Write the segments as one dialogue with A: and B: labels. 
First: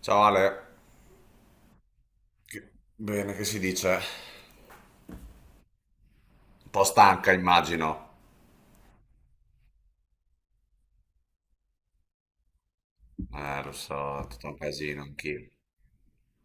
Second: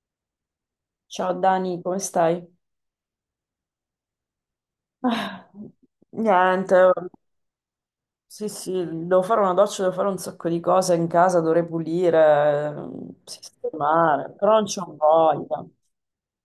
A: Ciao Ale,
B: Ciao Dani, come stai?
A: Che- bene, che si dice?
B: Ah,
A: Un
B: niente,
A: po' stanca immagino.
B: sì, sì, devo fare una doccia, devo fare un sacco di cose in casa, dovrei pulire,
A: Lo so, è
B: sistemare,
A: tutto
B: però
A: un
B: non c'ho
A: casino anch'io.
B: voglia.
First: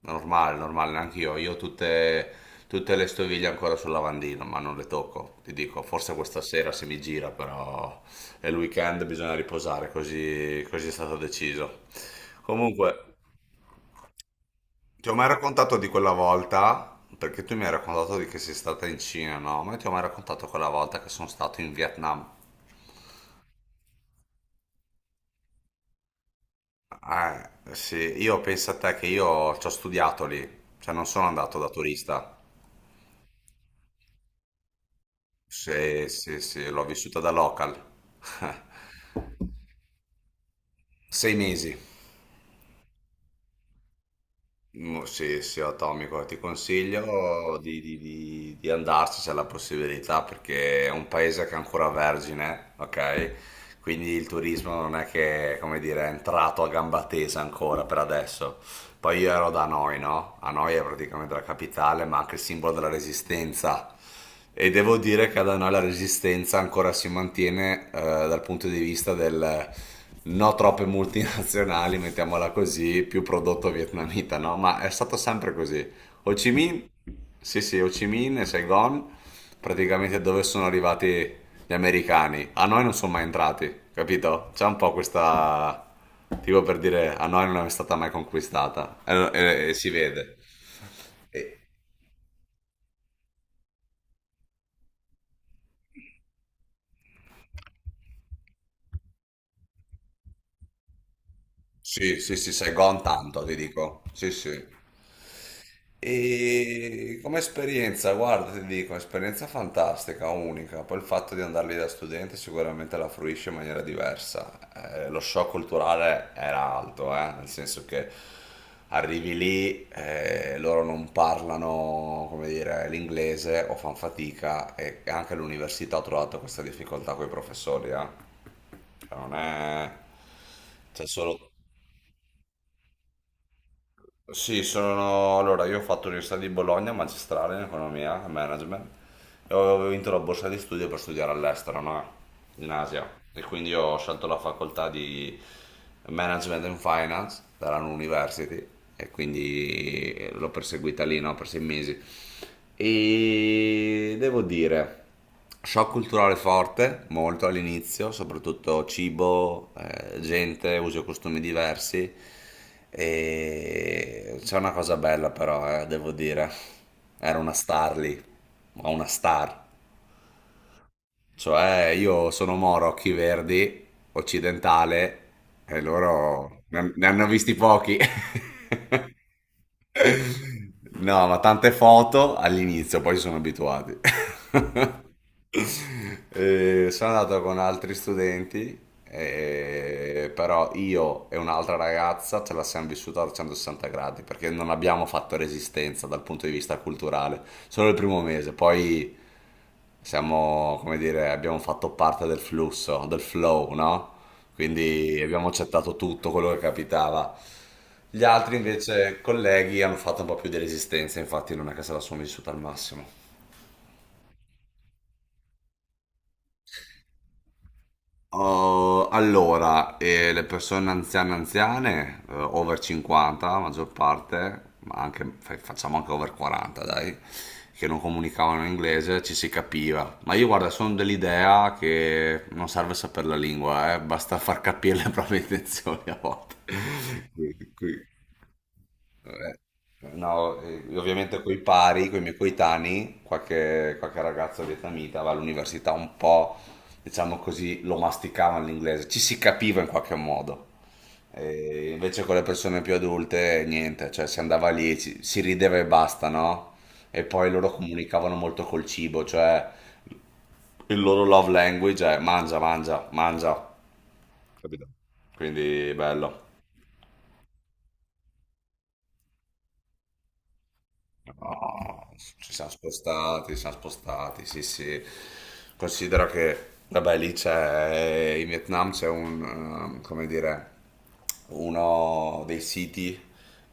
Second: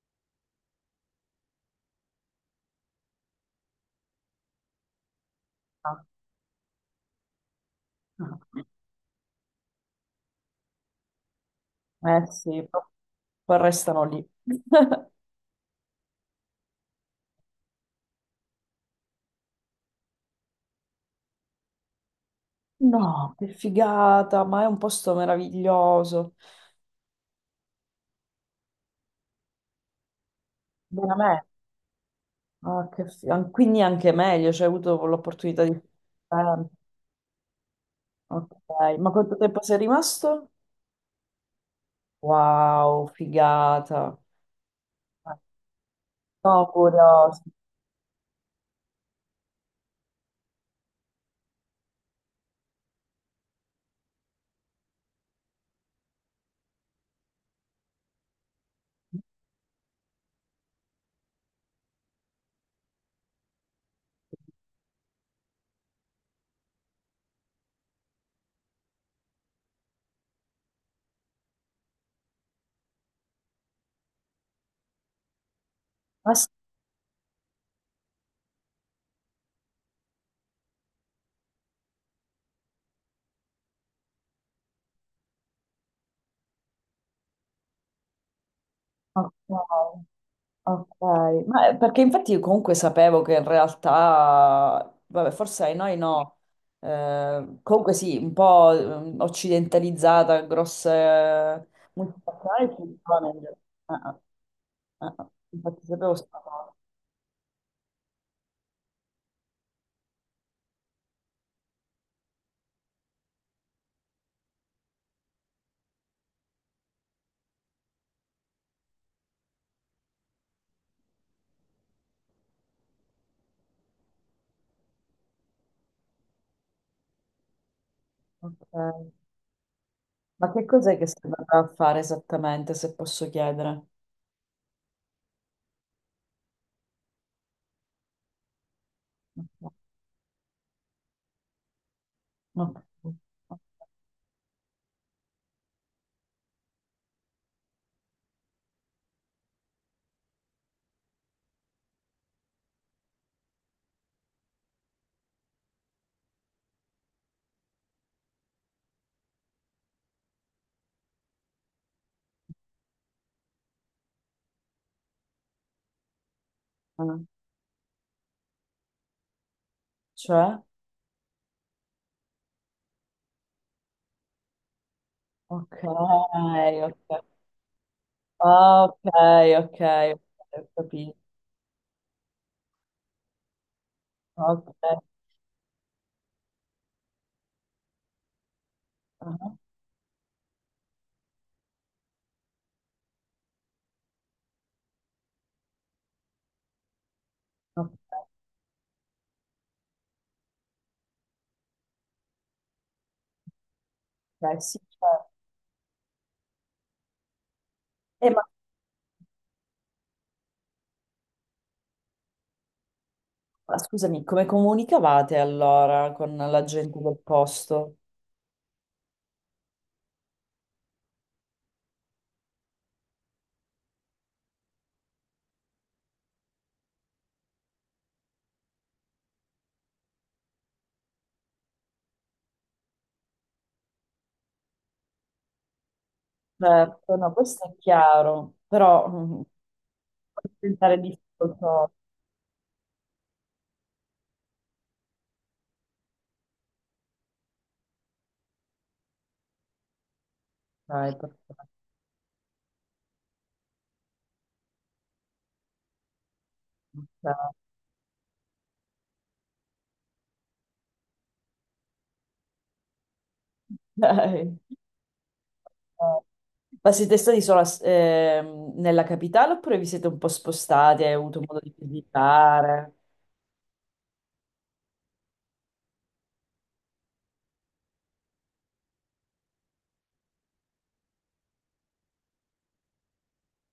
A: Normale, normale, anch'io. Io ho tutte le stoviglie ancora sul lavandino, ma non le tocco. Ti dico,
B: Ah,
A: forse questa sera se mi gira, però
B: ah.
A: è il weekend, bisogna riposare, così, così è stato deciso.
B: Eh sì, però
A: Comunque,
B: poi restano lì.
A: ti ho mai raccontato di quella volta, perché tu mi hai raccontato di che sei stata in Cina, no? Ma io ti ho mai raccontato quella volta che sono stato in Vietnam.
B: No, che figata, ma è un posto meraviglioso.
A: Ah, sì, io penso a te che io ci ho studiato lì, cioè non sono
B: Veramente.
A: andato da turista.
B: Ah, quindi anche meglio, cioè, hai avuto l'opportunità di...
A: Sì, sì, sì, l'ho vissuta da local.
B: Ok, ma quanto tempo sei rimasto?
A: 6 mesi.
B: Wow, figata.
A: Mm, sì, sì, atomico. Ti
B: No, curioso.
A: consiglio di andarci se hai la possibilità, perché è un paese che è ancora vergine, ok? Quindi il turismo non è che, come dire, è entrato a gamba tesa ancora per adesso. Poi io ero da Hanoi, no? Hanoi è praticamente la capitale, ma anche il simbolo della resistenza. E devo dire che ad Hanoi la resistenza ancora si mantiene, dal punto di vista del no troppe multinazionali, mettiamola così, più prodotto vietnamita, no? Ma è stato sempre così. Ho
B: Ma sì,
A: Chi Minh, sì sì, Ho Chi Minh e Saigon, praticamente dove sono arrivati gli americani. A noi non sono mai entrati, capito? C'è un po' questa... Tipo per dire, a noi non è stata mai conquistata. E si
B: ok,
A: vede.
B: ok.
A: E-
B: Perché infatti io comunque sapevo che in realtà, vabbè, forse ai noi no. Comunque sì, un po' occidentalizzata, grosse
A: sì, sì, sì,
B: multinazionali ci
A: Saigon
B: sono in
A: tanto, ti dico.
B: realtà.
A: Sì, sì.
B: Infatti sapevo sta cosa.
A: E come esperienza, guarda, ti dico, esperienza fantastica, unica. Poi il fatto di andare lì da studente sicuramente la fruisce in maniera diversa. Lo shock culturale era alto, nel senso che arrivi lì, loro non parlano, come dire, l'inglese o fanno fatica e anche l'università ha trovato questa difficoltà con i professori, eh.
B: Ok.
A: Cioè, non è...
B: Ma che cos'è
A: C'è
B: che stai
A: solo...
B: andando a fare esattamente, se posso chiedere?
A: Sì, sono... Allora, io ho fatto l'Università di Bologna, magistrale in economia e management, e avevo vinto la borsa di studio per studiare all'estero, no? In
B: Ok.
A: Asia. E quindi ho scelto la facoltà di Management and Finance dalla University e quindi l'ho perseguita lì, no? Per 6 mesi. E devo dire shock culturale forte, molto all'inizio, soprattutto cibo, gente, usi e costumi diversi. E c'è una cosa bella però, devo dire.
B: Ok.
A: Era una star lì, ma una star.
B: Cioè?
A: Cioè, io sono moro, occhi verdi, occidentale,
B: Ok,
A: e loro ne
B: ok.
A: hanno visti pochi.
B: Ah, ok, ok, ok, ho capito.
A: No, ma tante foto all'inizio, poi si sono abituati.
B: Ok.
A: Sono andato con altri studenti,
B: Ah,
A: eh, però io e un'altra ragazza ce la siamo vissuta a 160 gradi perché non abbiamo fatto resistenza dal punto di vista culturale, solo
B: ok,
A: il primo mese, poi siamo, come dire, abbiamo fatto parte del flusso, del flow, no?
B: ok, sì,
A: Quindi
B: certo.
A: abbiamo accettato tutto quello che capitava. Gli
B: Ma
A: altri invece colleghi hanno fatto un po' più di resistenza, infatti non è che se la sono vissuta al massimo.
B: scusami, come comunicavate allora con la gente del posto?
A: Oh, allora, le persone anziane, anziane, over 50, la maggior parte, ma anche, facciamo anche over 40, dai, che non comunicavano in inglese, ci si capiva. Ma io, guarda, sono dell'idea che non serve sapere la lingua, basta far capire le proprie intenzioni a volte.
B: Certo, no, questo
A: Qui-
B: è
A: qui-
B: chiaro, però
A: eh,
B: posso
A: No,
B: diventare
A: ovviamente coi
B: difficoltoso.
A: pari, coi miei coetanei, qualche ragazzo vietnamita va all'università un po', diciamo così, lo masticavano l'inglese, ci si capiva in qualche modo.
B: Ok, perfetto.
A: E invece con le persone più adulte, niente, cioè si andava lì, si rideva e basta, no? E poi loro comunicavano molto col cibo, cioè il loro love language è mangia, mangia, mangia.
B: Ok. Ok.
A: Capito? Quindi bello.
B: Ma siete stati solo nella capitale oppure vi siete un po' spostati e hai avuto modo di
A: Ah,
B: visitare?
A: ci siamo spostati, sì, sì. Considera che, vabbè, lì c'è, in Vietnam c'è come dire, uno dei siti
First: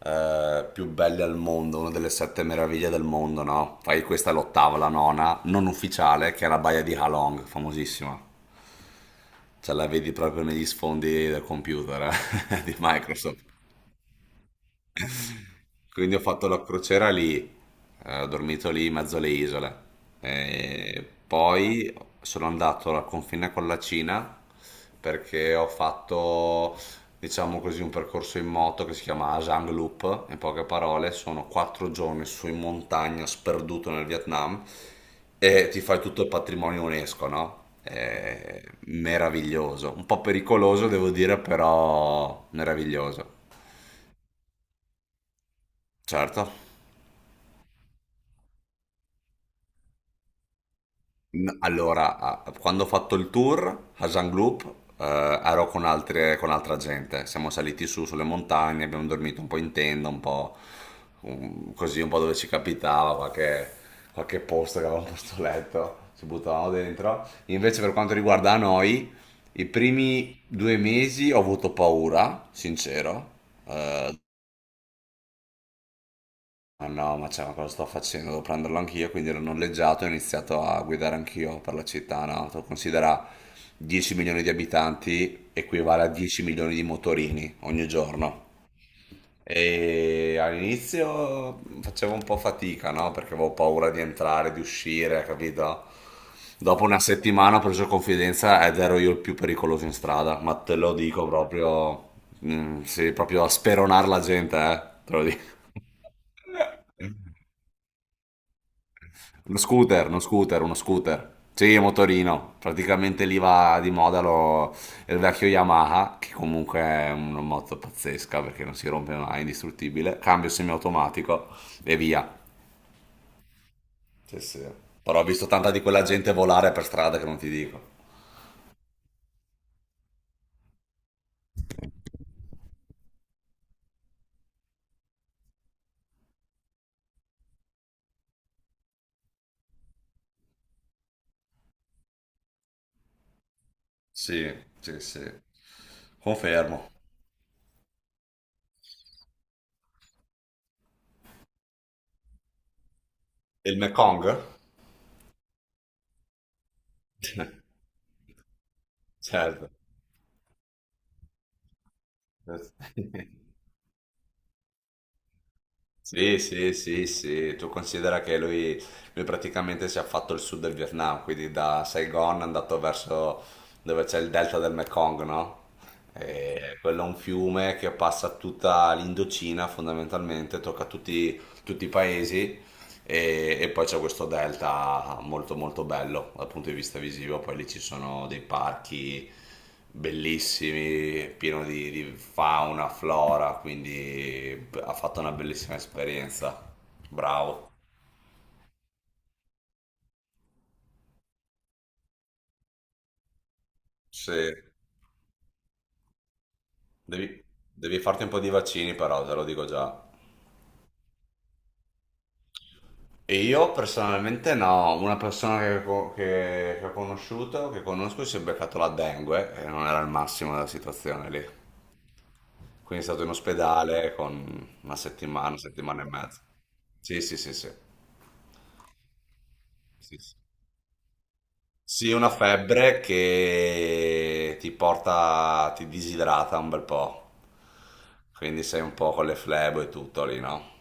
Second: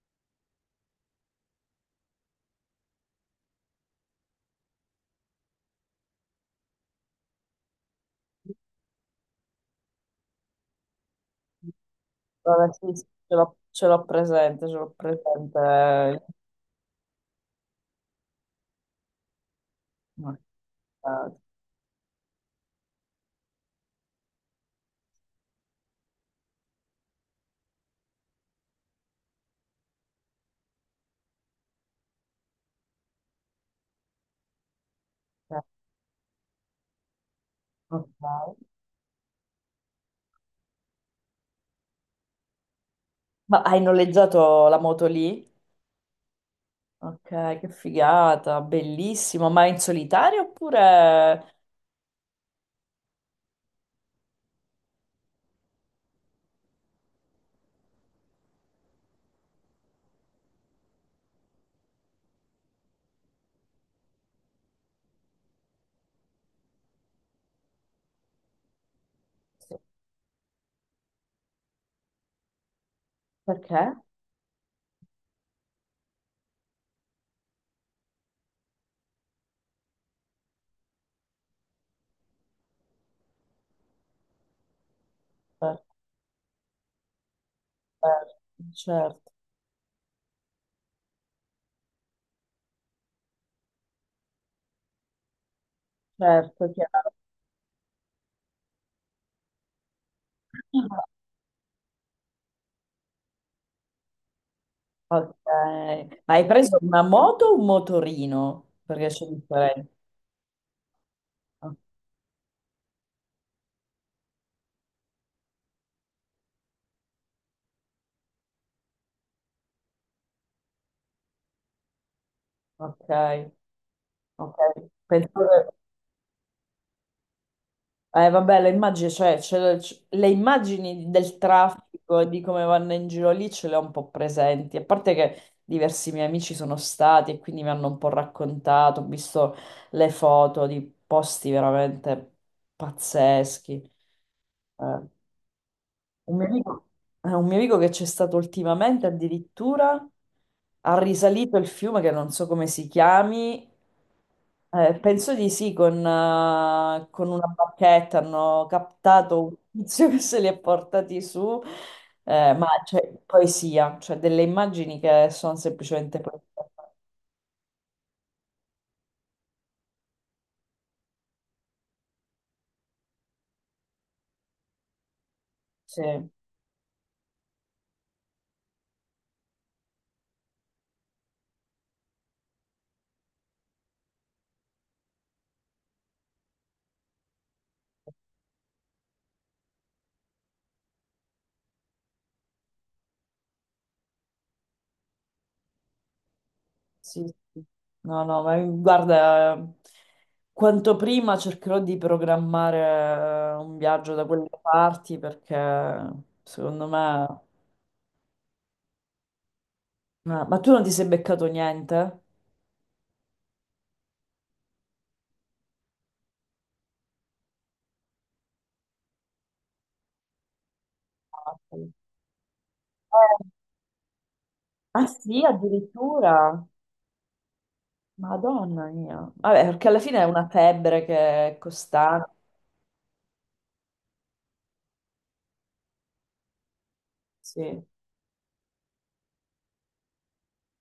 A: eh, più belli al mondo, una delle sette meraviglie del mondo, no? Poi questa è l'ottava, la nona, non ufficiale, che è la baia di Ha Long, famosissima. Ce la vedi proprio negli sfondi del computer,
B: Vabbè,
A: di
B: sì, sì,
A: Microsoft.
B: ce l'ho presente, ce l'ho
A: Quindi ho
B: presente.
A: fatto la crociera lì, ho dormito lì in mezzo alle isole.
B: No, eh,
A: E poi sono andato al confine con la Cina perché ho fatto, diciamo così, un percorso in moto che si chiama Asang Loop. In poche parole, sono 4 giorni su in montagna, sperduto nel Vietnam, e ti fai tutto il patrimonio UNESCO, no?
B: ok.
A: È meraviglioso, un po' pericoloso devo dire, però meraviglioso.
B: Ma hai noleggiato la moto lì?
A: Certo.
B: Ok, che figata, bellissimo. Ma in solitario oppure...
A: Allora, quando ho fatto il tour a Jean Group, ero con con altra gente. Siamo saliti su sulle montagne, abbiamo dormito un po' in tenda, un po' così, un po' dove ci capitava, qualche posto che avevamo posto letto, ci buttavamo dentro. Invece, per quanto riguarda noi, i primi 2 mesi ho avuto paura, sincero.
B: Perché?
A: Ma no, ma, cioè, ma cosa sto facendo? Devo prenderlo anch'io, quindi l'ho noleggiato e ho iniziato a guidare anch'io per la città, no? Tu considera 10 milioni di abitanti
B: Certo,
A: equivale a 10 milioni di motorini ogni giorno.
B: certo,
A: E all'inizio facevo un po' fatica, no? Perché avevo paura di entrare, di uscire, capito?
B: certo,
A: Dopo una
B: chiaro.
A: settimana ho preso confidenza ed ero io il più pericoloso in strada, ma te lo dico proprio, mm, sì, proprio a speronare la gente, te lo
B: Ok.
A: dico.
B: Ma hai preso una moto o un motorino? Perché c'è
A: Uno
B: differenza.
A: scooter, uno scooter, uno scooter. Sì, motorino. Praticamente lì va di moda il vecchio Yamaha, che comunque è una moto pazzesca perché non si rompe mai, è indistruttibile. Cambio semiautomatico e via.
B: Ok,
A: Sì,
B: ok.
A: sì. Però ho visto tanta
B: Pensavo...
A: di quella gente volare per strada che non ti dico.
B: Vabbè, le immagini, cioè, le immagini del traffico e di come vanno in giro lì ce le ho un po' presenti, a parte che diversi miei amici sono stati e quindi mi hanno un po' raccontato, ho visto le foto di posti veramente pazzeschi.
A: Sì, sì,
B: Eh,
A: sì.
B: un mio amico,
A: Confermo.
B: un mio amico che c'è stato ultimamente addirittura ha risalito il fiume che non so come si chiami,
A: E il Mekong?
B: penso di sì, con una bacchetta hanno captato
A: Certo.
B: un tizio che se li ha portati su, ma c'è poesia, cioè delle immagini che sono semplicemente
A: Sì,
B: poesia.
A: sì, sì, sì, tu considera che lui praticamente si è fatto il sud del Vietnam, quindi da Saigon è andato verso dove c'è il delta del Mekong, no?
B: Sì,
A: E quello è un fiume che passa tutta l'Indocina fondamentalmente, tocca tutti i paesi e poi c'è questo delta molto molto bello dal punto di vista visivo, poi lì ci sono dei parchi bellissimi, pieno di fauna, flora, quindi ha fatto una bellissima esperienza.
B: sì, sì.
A: Bravo.
B: No, no, ma guarda, quanto prima cercherò di programmare un viaggio da
A: Sì,
B: quelle parti perché secondo me...
A: devi, devi farti un po' di vaccini però, te lo dico già.
B: Ma tu non ti sei beccato niente?
A: E io personalmente no, una persona che, che ho conosciuto, che conosco, si è beccato la dengue e non era il massimo della situazione lì.
B: Ah, sì.
A: Quindi è stato in
B: Eh,
A: ospedale con
B: ah sì,
A: una settimana e mezza.
B: addirittura.
A: Sì, sì, sì, sì.
B: Madonna mia. Vabbè, perché alla
A: Sì,
B: fine è
A: sì.
B: una febbre che è
A: Sì,
B: costante.
A: una febbre che ti porta, ti disidrata un bel po'.
B: Sì.
A: Quindi sei un po' con le flebo e tutto lì, no?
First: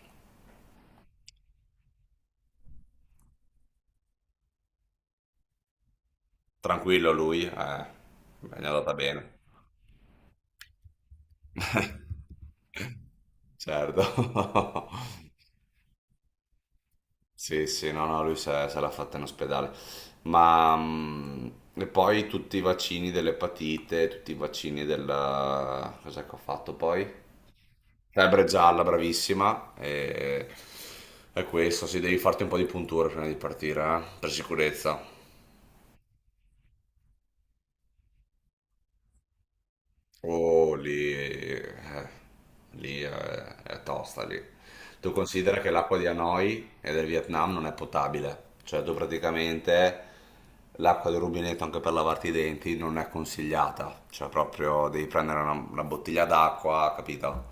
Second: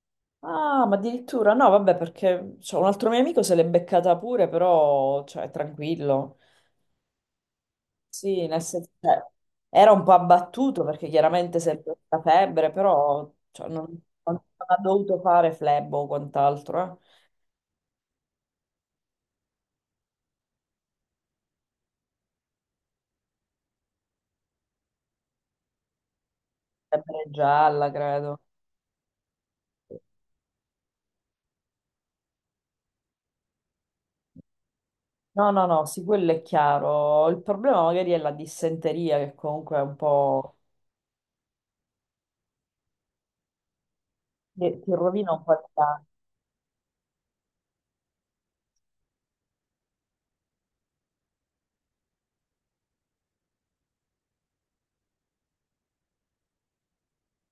B: Ah, ma addirittura no, vabbè, perché cioè, un altro mio amico se l'è beccata pure, però cioè, tranquillo.
A: Tranquillo lui,
B: Sì,
A: mi è
B: nel senso,
A: andata
B: cioè,
A: bene.
B: era un po' abbattuto perché chiaramente sempre la febbre, però cioè, non,
A: Certo.
B: non ha dovuto fare flebo o quant'altro. Eh.
A: Sì, sì, no, no, lui se l'ha fatta in ospedale. Ma e poi tutti i vaccini dell'epatite, tutti i vaccini della... Cos'è che ho fatto poi?
B: Febbre gialla, credo.
A: Febbre gialla, bravissima. E questo, sì, devi farti un po' di punture prima di partire, per sicurezza.
B: No, no, no, sì, quello è chiaro. Il problema magari è la dissenteria che comunque è un po',
A: Oh, lì è tosta lì.
B: ti
A: Tu
B: rovina un po'
A: considera
B: il
A: che l'acqua
B: piano.
A: di Hanoi e del Vietnam non è potabile, cioè tu praticamente l'acqua del rubinetto anche per lavarti i denti non è consigliata, cioè proprio devi prendere una bottiglia d'acqua, capito?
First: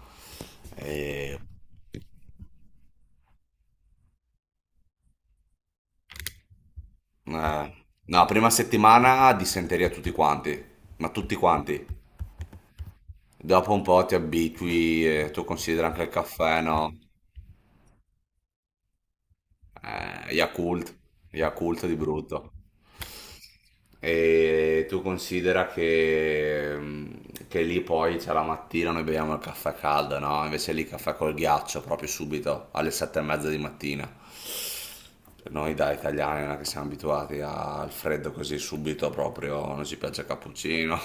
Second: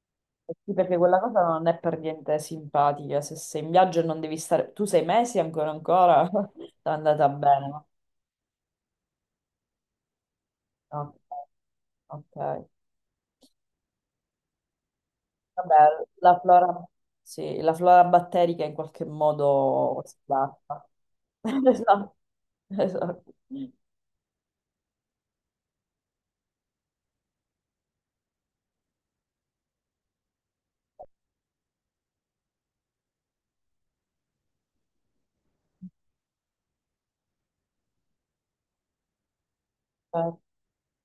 B: Eh sì, perché quella
A: E,
B: cosa non è per niente simpatica. Se sei in viaggio e non devi stare... Tu sei mesi ancora ancora? È andata bene,
A: eh,
B: no?
A: no, prima settimana dissenteria tutti quanti, ma
B: Ok,
A: tutti quanti.
B: ok.
A: Dopo un po' ti abitui e tu
B: Vabbè,
A: considera anche il
B: la
A: caffè,
B: flora...
A: no?
B: Sì, la flora batterica in qualche modo si adatta.
A: Yakult, Yakult di
B: Esatto,
A: brutto.
B: esatto. Eh,
A: E tu considera che lì poi c'è la mattina, noi beviamo il caffè caldo, no? Invece lì caffè col ghiaccio proprio subito alle 7:30 di mattina. Noi da italiani non è che siamo abituati al freddo così subito, proprio non ci piace il cappuccino.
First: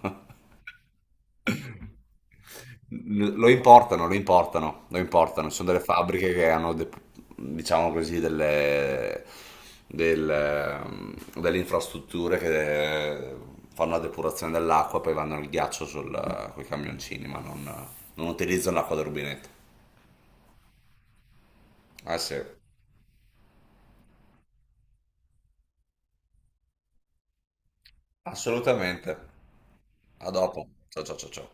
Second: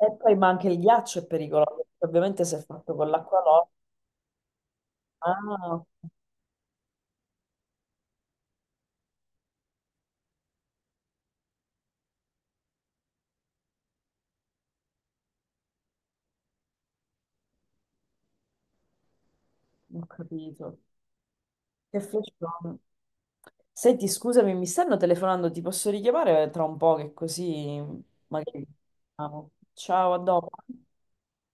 B: poi, ma anche il ghiaccio è pericoloso, perché ovviamente se è fatto con l'acqua
A: Lo
B: no.
A: importano, lo importano, lo importano. Ci sono
B: Ah,
A: delle fabbriche che hanno, diciamo così, del, ehm, delle infrastrutture che fanno la depurazione dell'acqua, poi vanno il ghiaccio sul, con i camioncini, ma non utilizzano l'acqua del rubinetto.
B: ho capito. Che
A: Ah
B: flash.
A: sì,
B: Senti, scusami, mi stanno telefonando, ti posso richiamare tra un po' che così magari...
A: assolutamente.
B: Ah, ciao, a
A: A
B: dopo.
A: dopo. Ciao ciao ciao ciao.